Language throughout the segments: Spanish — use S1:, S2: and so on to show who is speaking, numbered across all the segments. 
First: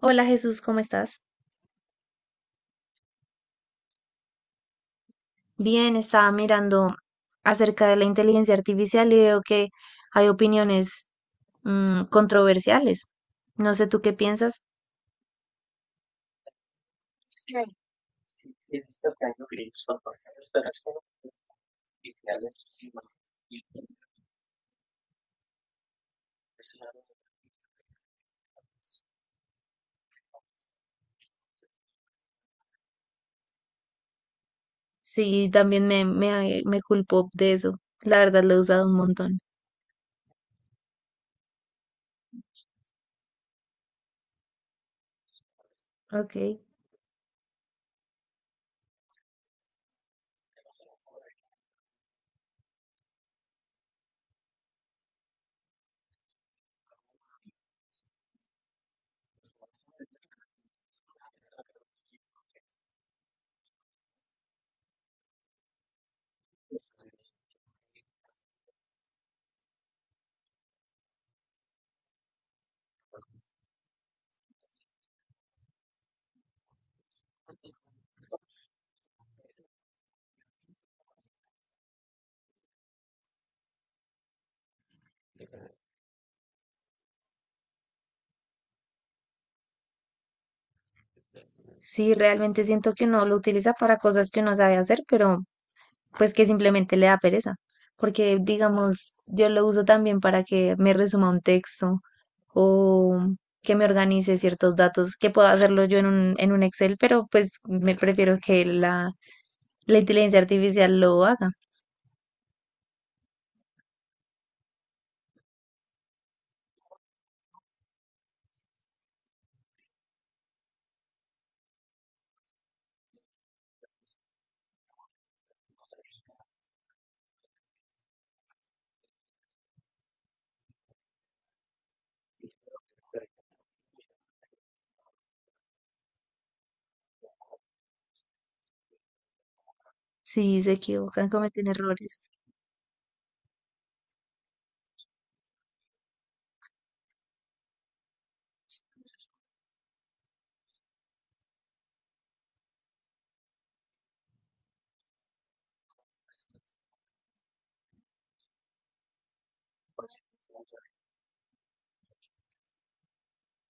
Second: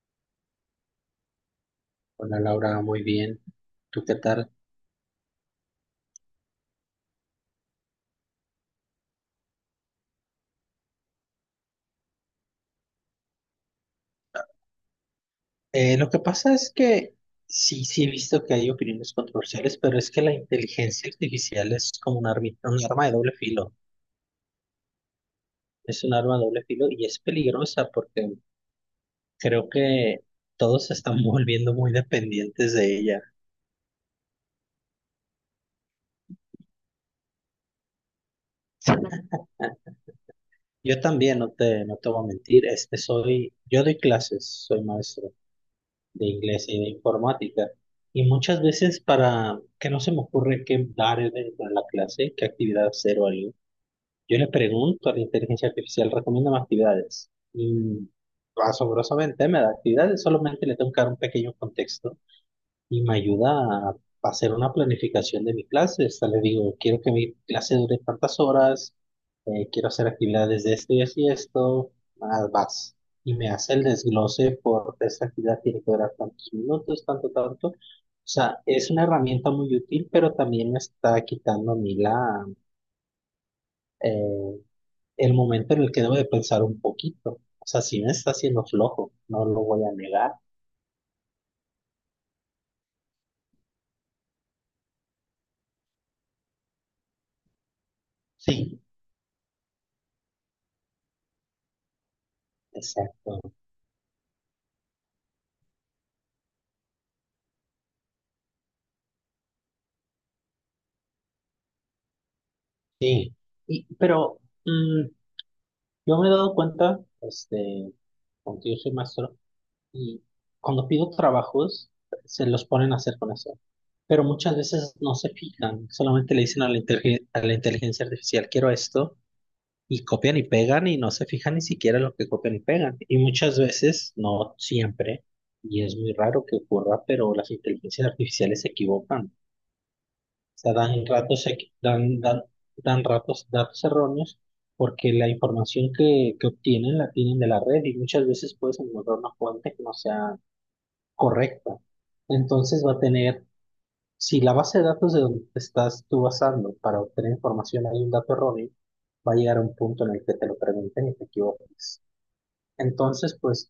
S1: Hola, Jesús, ¿cómo estás?
S2: Hola Laura, muy bien. ¿Tú qué tal?
S1: Bien, estaba mirando acerca de la inteligencia artificial y veo que hay opiniones controversiales. No sé tú qué piensas.
S2: Lo que pasa es que sí, sí he visto que hay opiniones controversiales, pero es que la inteligencia artificial es como un arma de doble filo. Es un arma de doble filo y es peligrosa porque creo que todos se están volviendo muy dependientes de ella.
S1: Sí, también me culpo de eso. La verdad lo he usado un montón.
S2: Yo también, no te voy a mentir, este soy, yo doy clases, soy maestro de
S1: Ok.
S2: inglés y de informática. Y muchas veces para que no se me ocurre qué dar dentro de la clase, qué actividad hacer o algo. Yo le pregunto a la inteligencia artificial, recomiéndame actividades. Y asombrosamente me da actividades, solamente le tengo que dar un pequeño contexto y me ayuda a hacer una planificación de mi clase. Hasta le digo, quiero que mi clase dure tantas horas, quiero hacer actividades de esto y así esto, más vas. Y me hace el desglose por esta actividad tiene que durar tantos minutos, tanto, tanto. O sea, es una herramienta muy útil, pero también me está quitando a mí eh, el momento en el que debo de pensar un poquito. O sea, sí me está haciendo flojo, no lo voy a negar.
S1: Sí, realmente siento que uno lo utiliza para cosas que uno sabe hacer, pero pues que simplemente le da pereza, porque
S2: Sí,
S1: digamos, yo lo uso también para que me resuma un texto o
S2: exacto,
S1: que me organice ciertos datos, que puedo hacerlo yo en un Excel, pero pues me prefiero que la inteligencia artificial lo haga.
S2: sí. Y, pero mm, yo me he dado cuenta, porque yo soy maestro, y cuando pido trabajos, se los ponen a hacer con eso. Pero muchas veces no se fijan, solamente le dicen a la inteligencia artificial, quiero esto, y copian y pegan y no se fijan ni siquiera en lo que copian y pegan. Y muchas veces, no siempre, y es muy raro que ocurra, pero las inteligencias artificiales se equivocan. O
S1: Sí, se
S2: sea, dan
S1: equivocan,
S2: ratos,
S1: cometen
S2: equi- dan,
S1: errores.
S2: dan, dan ratos, datos erróneos porque la información que obtienen la tienen de la red y muchas veces puedes encontrar una fuente que no sea correcta. Entonces va a tener si la base de datos de donde te estás tú basando para obtener información hay un dato erróneo, va a llegar a un punto en el que te lo pregunten y te equivoques. Entonces, pues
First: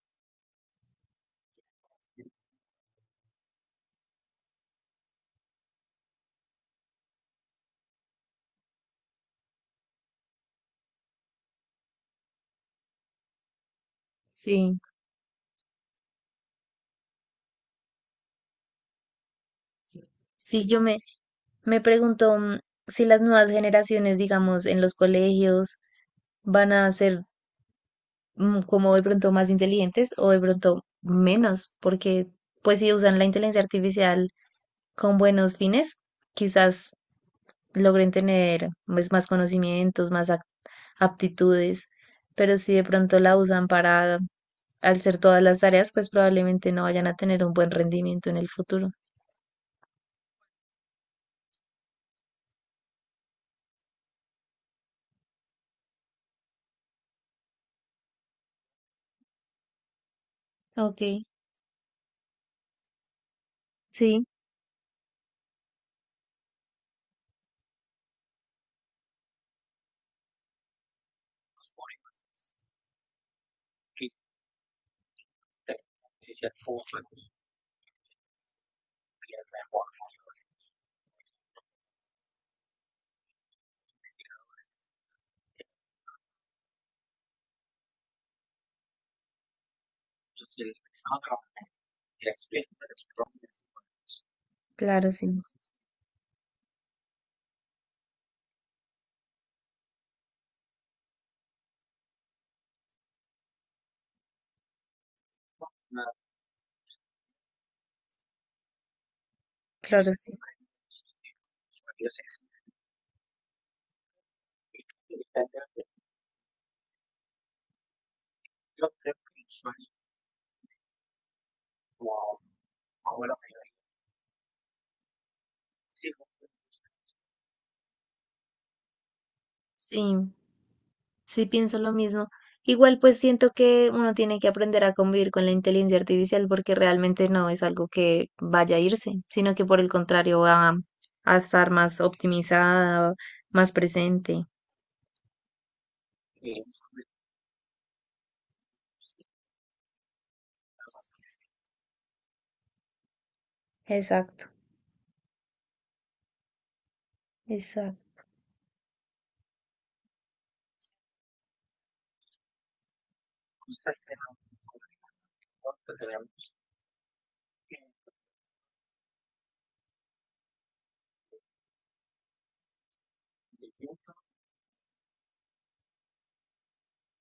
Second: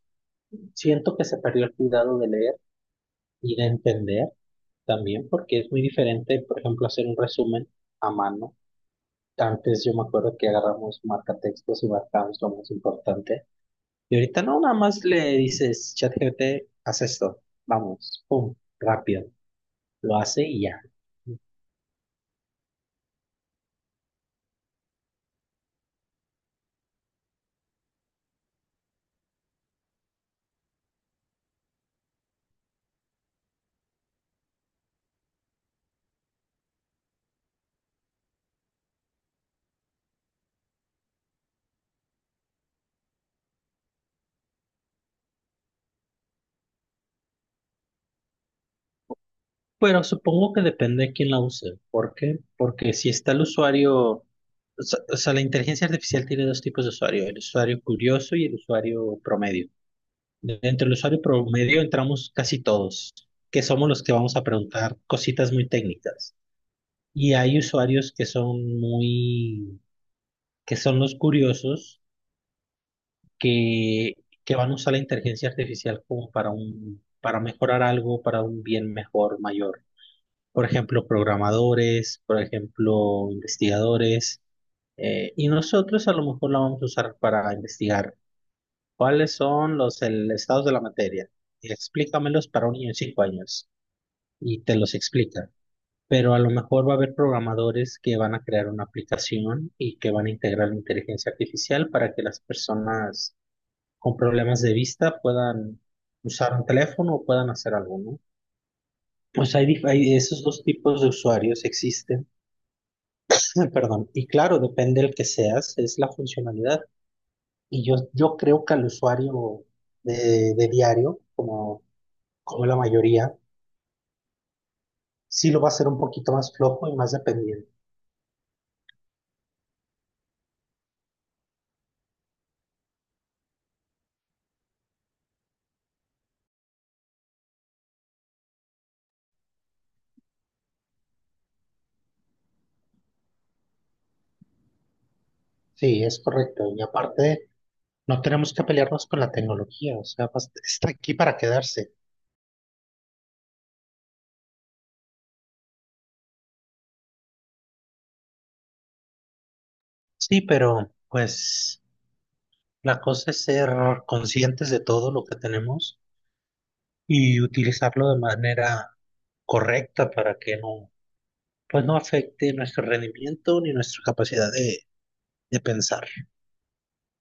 S2: siento que se perdió el cuidado de leer y de entender también, porque es muy diferente, por ejemplo, hacer un resumen a mano. Antes yo me acuerdo que agarramos marcatextos y marcamos lo más importante. Y ahorita no, nada
S1: Sí,
S2: más le dices, ChatGPT, haz esto, vamos, pum, rápido, lo hace y
S1: sí,
S2: ya.
S1: me pregunto si las nuevas generaciones, digamos, en los colegios van a ser como de pronto más inteligentes o de pronto menos, porque pues si usan la inteligencia artificial con buenos fines, quizás logren tener pues, más conocimientos, aptitudes, pero si de pronto la usan para hacer todas las tareas, pues probablemente no vayan a tener un buen rendimiento en el futuro.
S2: Pero supongo que depende de quién la use. ¿Por qué? Porque si está el usuario, o sea, la inteligencia artificial tiene dos tipos de usuario, el usuario curioso y el usuario promedio. Dentro del
S1: Ok,
S2: usuario promedio entramos casi todos, que somos los que
S1: sí,
S2: vamos a preguntar cositas muy técnicas. Y hay usuarios que son que son los curiosos, que, que van a usar la inteligencia artificial como para para mejorar algo, para un bien mejor, mayor. Por ejemplo, programadores, por ejemplo, investigadores, y nosotros a lo mejor la vamos a usar para investigar cuáles son los estados de la materia. Explícamelos para un niño de 5 años y te los
S1: claro, sí,
S2: explica. Pero a lo mejor va a haber programadores que van a crear una aplicación y que van a integrar inteligencia artificial para que las personas con problemas de vista puedan usar un teléfono o puedan hacer algo, ¿no? Pues
S1: claro,
S2: hay
S1: sí.
S2: esos dos tipos de usuarios existen. Perdón, y claro, depende del que seas, es la funcionalidad. Y yo creo que al usuario de diario, como la mayoría, sí lo va a hacer un poquito más flojo y más dependiente.
S1: Sí, sí, pienso lo mismo. Igual pues siento que uno tiene que aprender a convivir con la inteligencia artificial porque realmente no es algo que vaya a irse, sino que por el contrario va a estar más optimizada, más presente.
S2: Sí, es correcto. Y aparte, no tenemos que pelearnos con la tecnología, o sea, está aquí para quedarse.
S1: Exacto, exacto.
S2: Sí, pero pues la cosa es ser conscientes de todo lo que tenemos y utilizarlo de manera correcta para que no pues no afecte nuestro rendimiento ni nuestra capacidad de pensar.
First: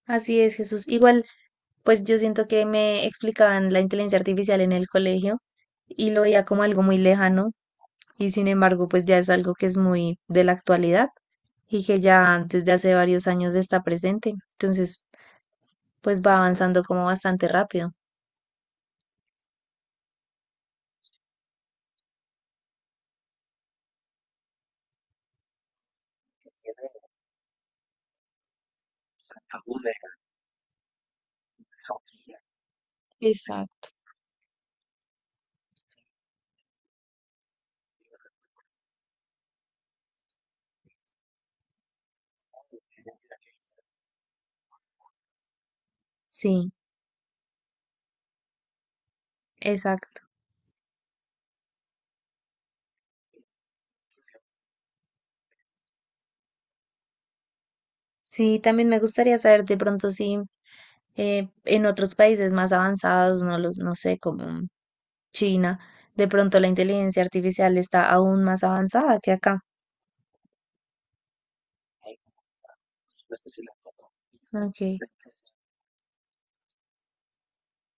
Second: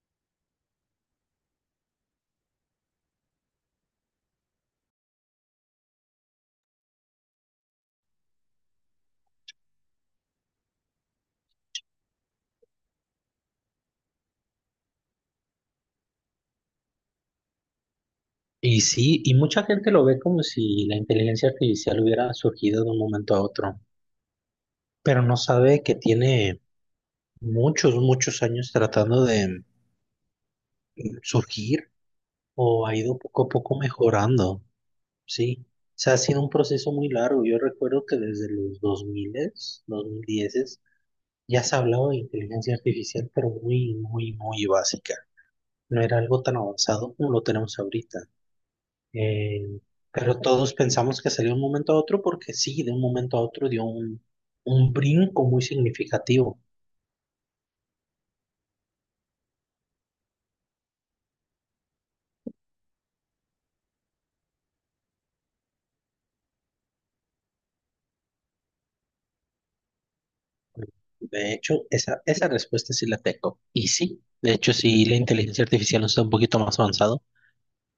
S1: Así es, Jesús. Igual pues yo siento que me explicaban la inteligencia artificial en el colegio y lo veía como algo muy lejano y sin embargo pues ya es algo que es muy de la actualidad y que ya desde hace varios años está presente. Entonces pues va avanzando como bastante rápido.
S2: Y sí, y mucha gente lo ve como si la inteligencia artificial hubiera surgido de un momento a otro, pero no sabe que tiene muchos, muchos años tratando de surgir o ha ido poco a poco
S1: Exacto.
S2: mejorando, ¿sí? O sea, ha sido un proceso muy largo. Yo recuerdo que desde los 2000, 2010, ya se hablaba de inteligencia artificial, pero muy, muy, muy básica. No era algo tan
S1: Sí,
S2: avanzado como lo tenemos ahorita. Eh,
S1: exacto.
S2: pero todos pensamos que salió de un momento a otro porque sí, de un momento a otro dio un brinco muy significativo.
S1: Sí, también me gustaría saber de pronto si en otros países más avanzados, no sé, como China, de pronto la inteligencia artificial está aún más avanzada que acá.
S2: De hecho, esa respuesta sí la tengo. Y sí, de hecho,
S1: Ok,
S2: sí, la inteligencia artificial está un poquito más avanzado.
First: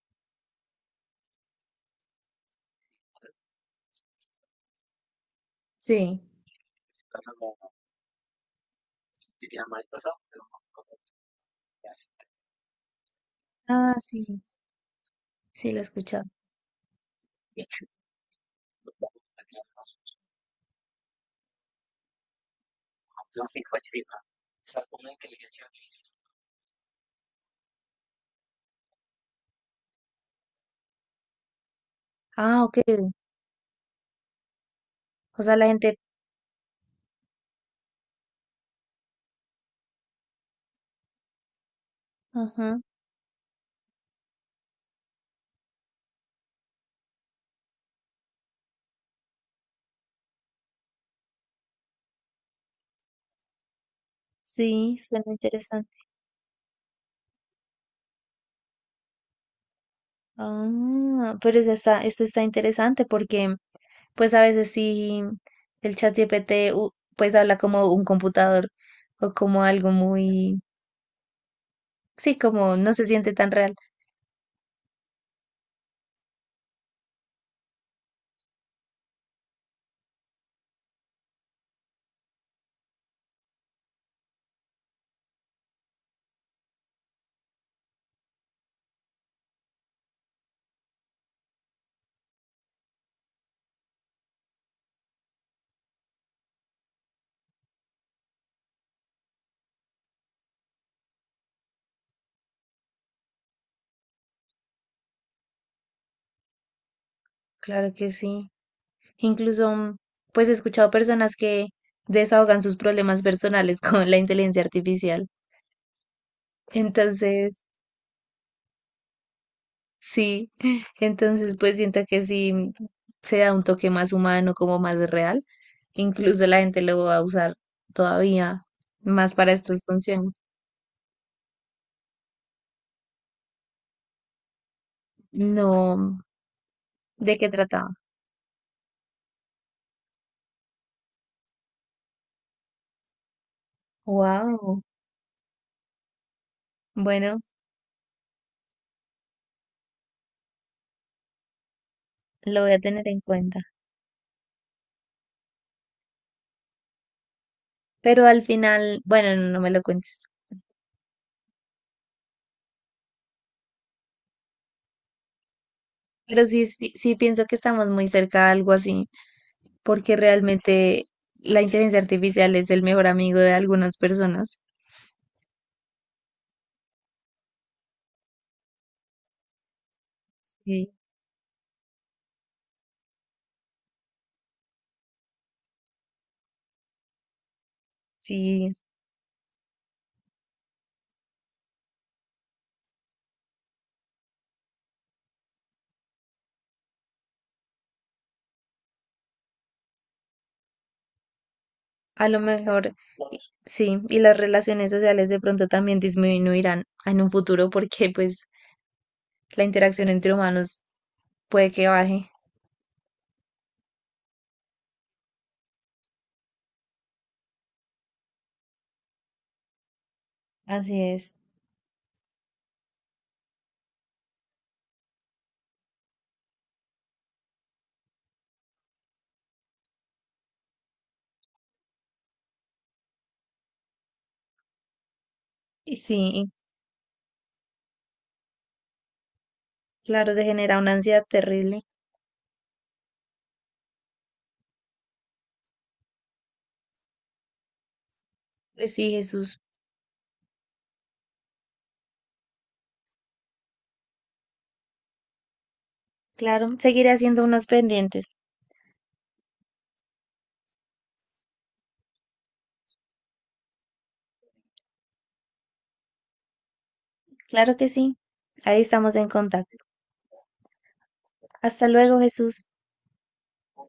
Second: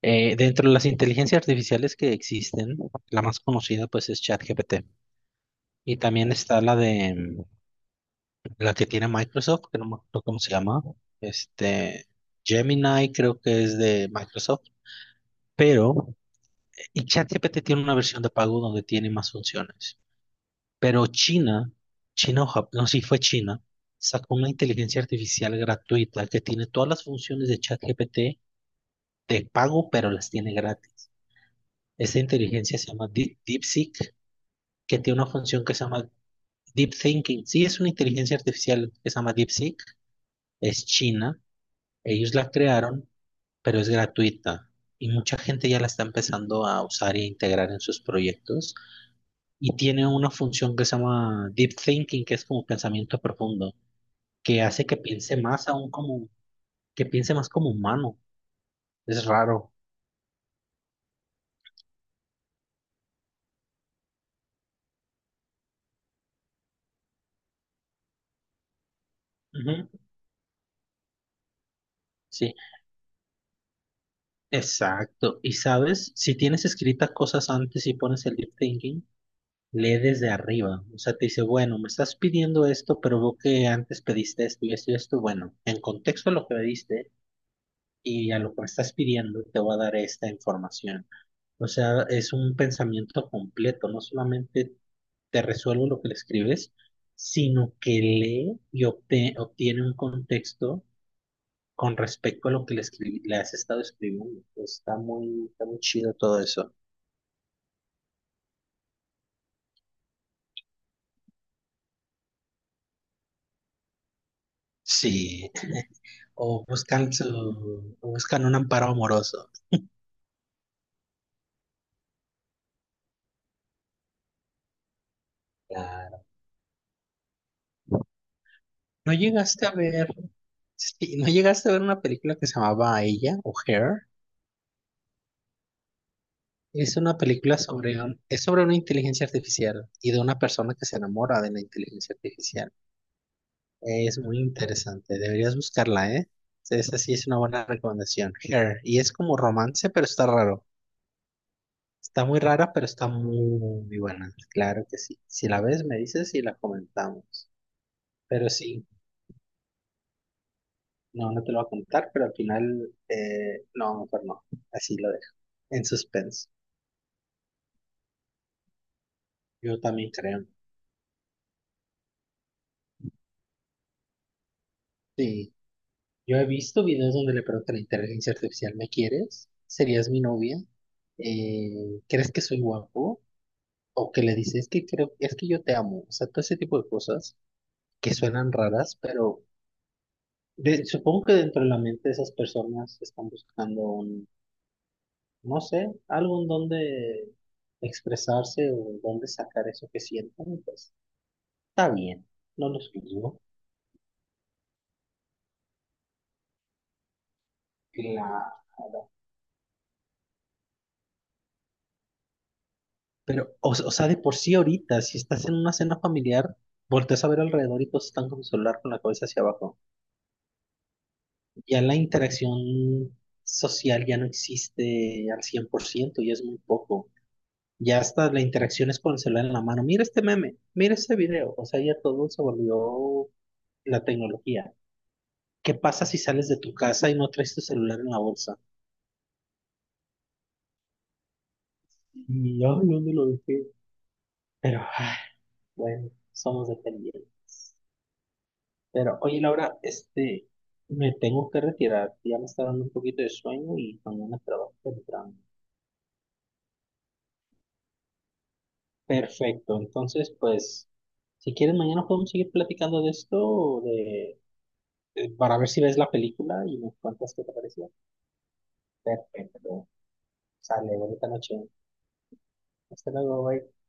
S2: Dentro de las inteligencias artificiales que existen, la más conocida pues es ChatGPT. Y
S1: sí.
S2: también está la que tiene Microsoft, que no me acuerdo cómo se llama. Este, Gemini creo que es
S1: Ah,
S2: de
S1: sí,
S2: Microsoft.
S1: sí, la he
S2: pero
S1: escuchado.
S2: Y ChatGPT tiene una versión de pago donde tiene más funciones. Pero China, China o Japón, no, sí fue China, sacó una inteligencia artificial gratuita que tiene todas las funciones de ChatGPT de pago, pero las tiene gratis. Esa
S1: Ah,
S2: inteligencia
S1: ok.
S2: se llama DeepSeek, que tiene una
S1: O sea,
S2: función
S1: la
S2: que se
S1: gente,
S2: llama Deep Thinking. Sí, es una inteligencia artificial que se llama DeepSeek, es China, ellos la
S1: ajá,
S2: crearon, pero es gratuita. Y mucha gente ya la está empezando a usar e integrar en sus proyectos. Y tiene una función que se llama deep thinking, que es como pensamiento profundo, que hace
S1: sí,
S2: que
S1: suena
S2: piense más
S1: interesante.
S2: aún que piense más como humano. Es raro.
S1: Ah, pero esto está interesante porque pues a veces sí el chat GPT pues habla como un computador o como
S2: Ujú.
S1: algo sí,
S2: Sí,
S1: como no se siente tan real.
S2: exacto. Y sabes, si tienes escritas cosas antes y pones el deep thinking, lee desde arriba. O sea, te dice, bueno, me estás pidiendo esto, pero veo que antes pediste esto y esto y esto. Bueno, en contexto a lo que pediste y a lo que me estás pidiendo, te voy a dar esta información. O sea, es un pensamiento completo, no solamente te resuelvo lo que le escribes, sino que lee y obtiene un contexto con respecto a lo que le escribí, le has estado escribiendo. Está muy chido todo eso.
S1: Claro que sí. Incluso pues he escuchado personas que desahogan sus problemas personales con la inteligencia artificial.
S2: Sí, o buscan su,
S1: Entonces,
S2: o buscan un amparo amoroso.
S1: sí, entonces pues siento que sí se da un toque más humano, como más real.
S2: Claro.
S1: Incluso la gente lo va a usar todavía
S2: ¿No
S1: más para
S2: llegaste a
S1: estas
S2: ver,
S1: funciones.
S2: sí, no llegaste a ver una película que se llamaba Ella o Her?
S1: No,
S2: Es una
S1: ¿de qué
S2: película
S1: trata?
S2: es sobre una inteligencia artificial y de una persona que se enamora de la inteligencia artificial. Es muy
S1: Wow.
S2: interesante, deberías buscarla, ¿eh? Esa sí es una
S1: Bueno,
S2: buena recomendación. Her. Y es como romance, pero está raro. Está muy
S1: lo voy
S2: rara,
S1: a
S2: pero
S1: tener
S2: está
S1: en cuenta.
S2: muy buena. Claro que sí. Si la ves, me dices y la comentamos.
S1: Pero al
S2: Pero sí,
S1: final, bueno, no, no me lo cuentes.
S2: no, no te lo voy a contar, pero al final, no, mejor no. Así lo dejo. En
S1: Pero
S2: suspenso.
S1: sí, sí, sí pienso que estamos muy cerca de algo así,
S2: Yo también
S1: porque
S2: creo.
S1: realmente la inteligencia artificial es el mejor amigo de algunas personas.
S2: Sí. Yo he visto videos donde le preguntan a la inteligencia artificial, ¿me quieres? ¿Serías mi novia?
S1: Sí,
S2: ¿Crees que soy guapo? O que le dices, es que creo, es que yo te amo. O sea, todo ese tipo de cosas que suenan
S1: sí,
S2: raras, pero supongo que dentro de la mente de esas personas están buscando no sé, algo en donde expresarse o donde sacar eso que sienten. Y pues está bien,
S1: a lo
S2: no los
S1: mejor
S2: juzgo.
S1: sí. Y las relaciones sociales de pronto también disminuirán en un futuro porque pues
S2: Claro.
S1: la interacción entre humanos puede que baje.
S2: Pero, o sea, de por sí ahorita, si estás en una cena familiar, volteas a ver alrededor y todos están con su celular con la cabeza hacia abajo.
S1: Así es.
S2: Ya la interacción social ya no existe al 100% y es muy poco. Ya hasta la interacción es con el celular en la mano. Mira este meme, mira este video. O sea, ya todo se volvió la tecnología. ¿Qué
S1: Y
S2: pasa si sales
S1: sí,
S2: de tu casa y no traes tu celular en la bolsa?
S1: claro, se genera una ansiedad terrible.
S2: Y ay, ¿dónde lo dejé? Pero, ay, bueno, somos dependientes.
S1: Pues sí,
S2: Pero, oye,
S1: Jesús.
S2: Laura, me tengo que retirar. Ya me está dando un poquito de sueño y mañana trabajo temprano.
S1: Claro, seguiré haciendo unos pendientes.
S2: Perfecto, entonces pues si quieres mañana podemos seguir platicando de esto, para ver si ves la película y me cuentas qué te
S1: Claro
S2: pareció.
S1: que sí. Ahí estamos en contacto.
S2: Perfecto, sale, bonita noche.
S1: Hasta luego, Jesús.
S2: Hasta luego, bye.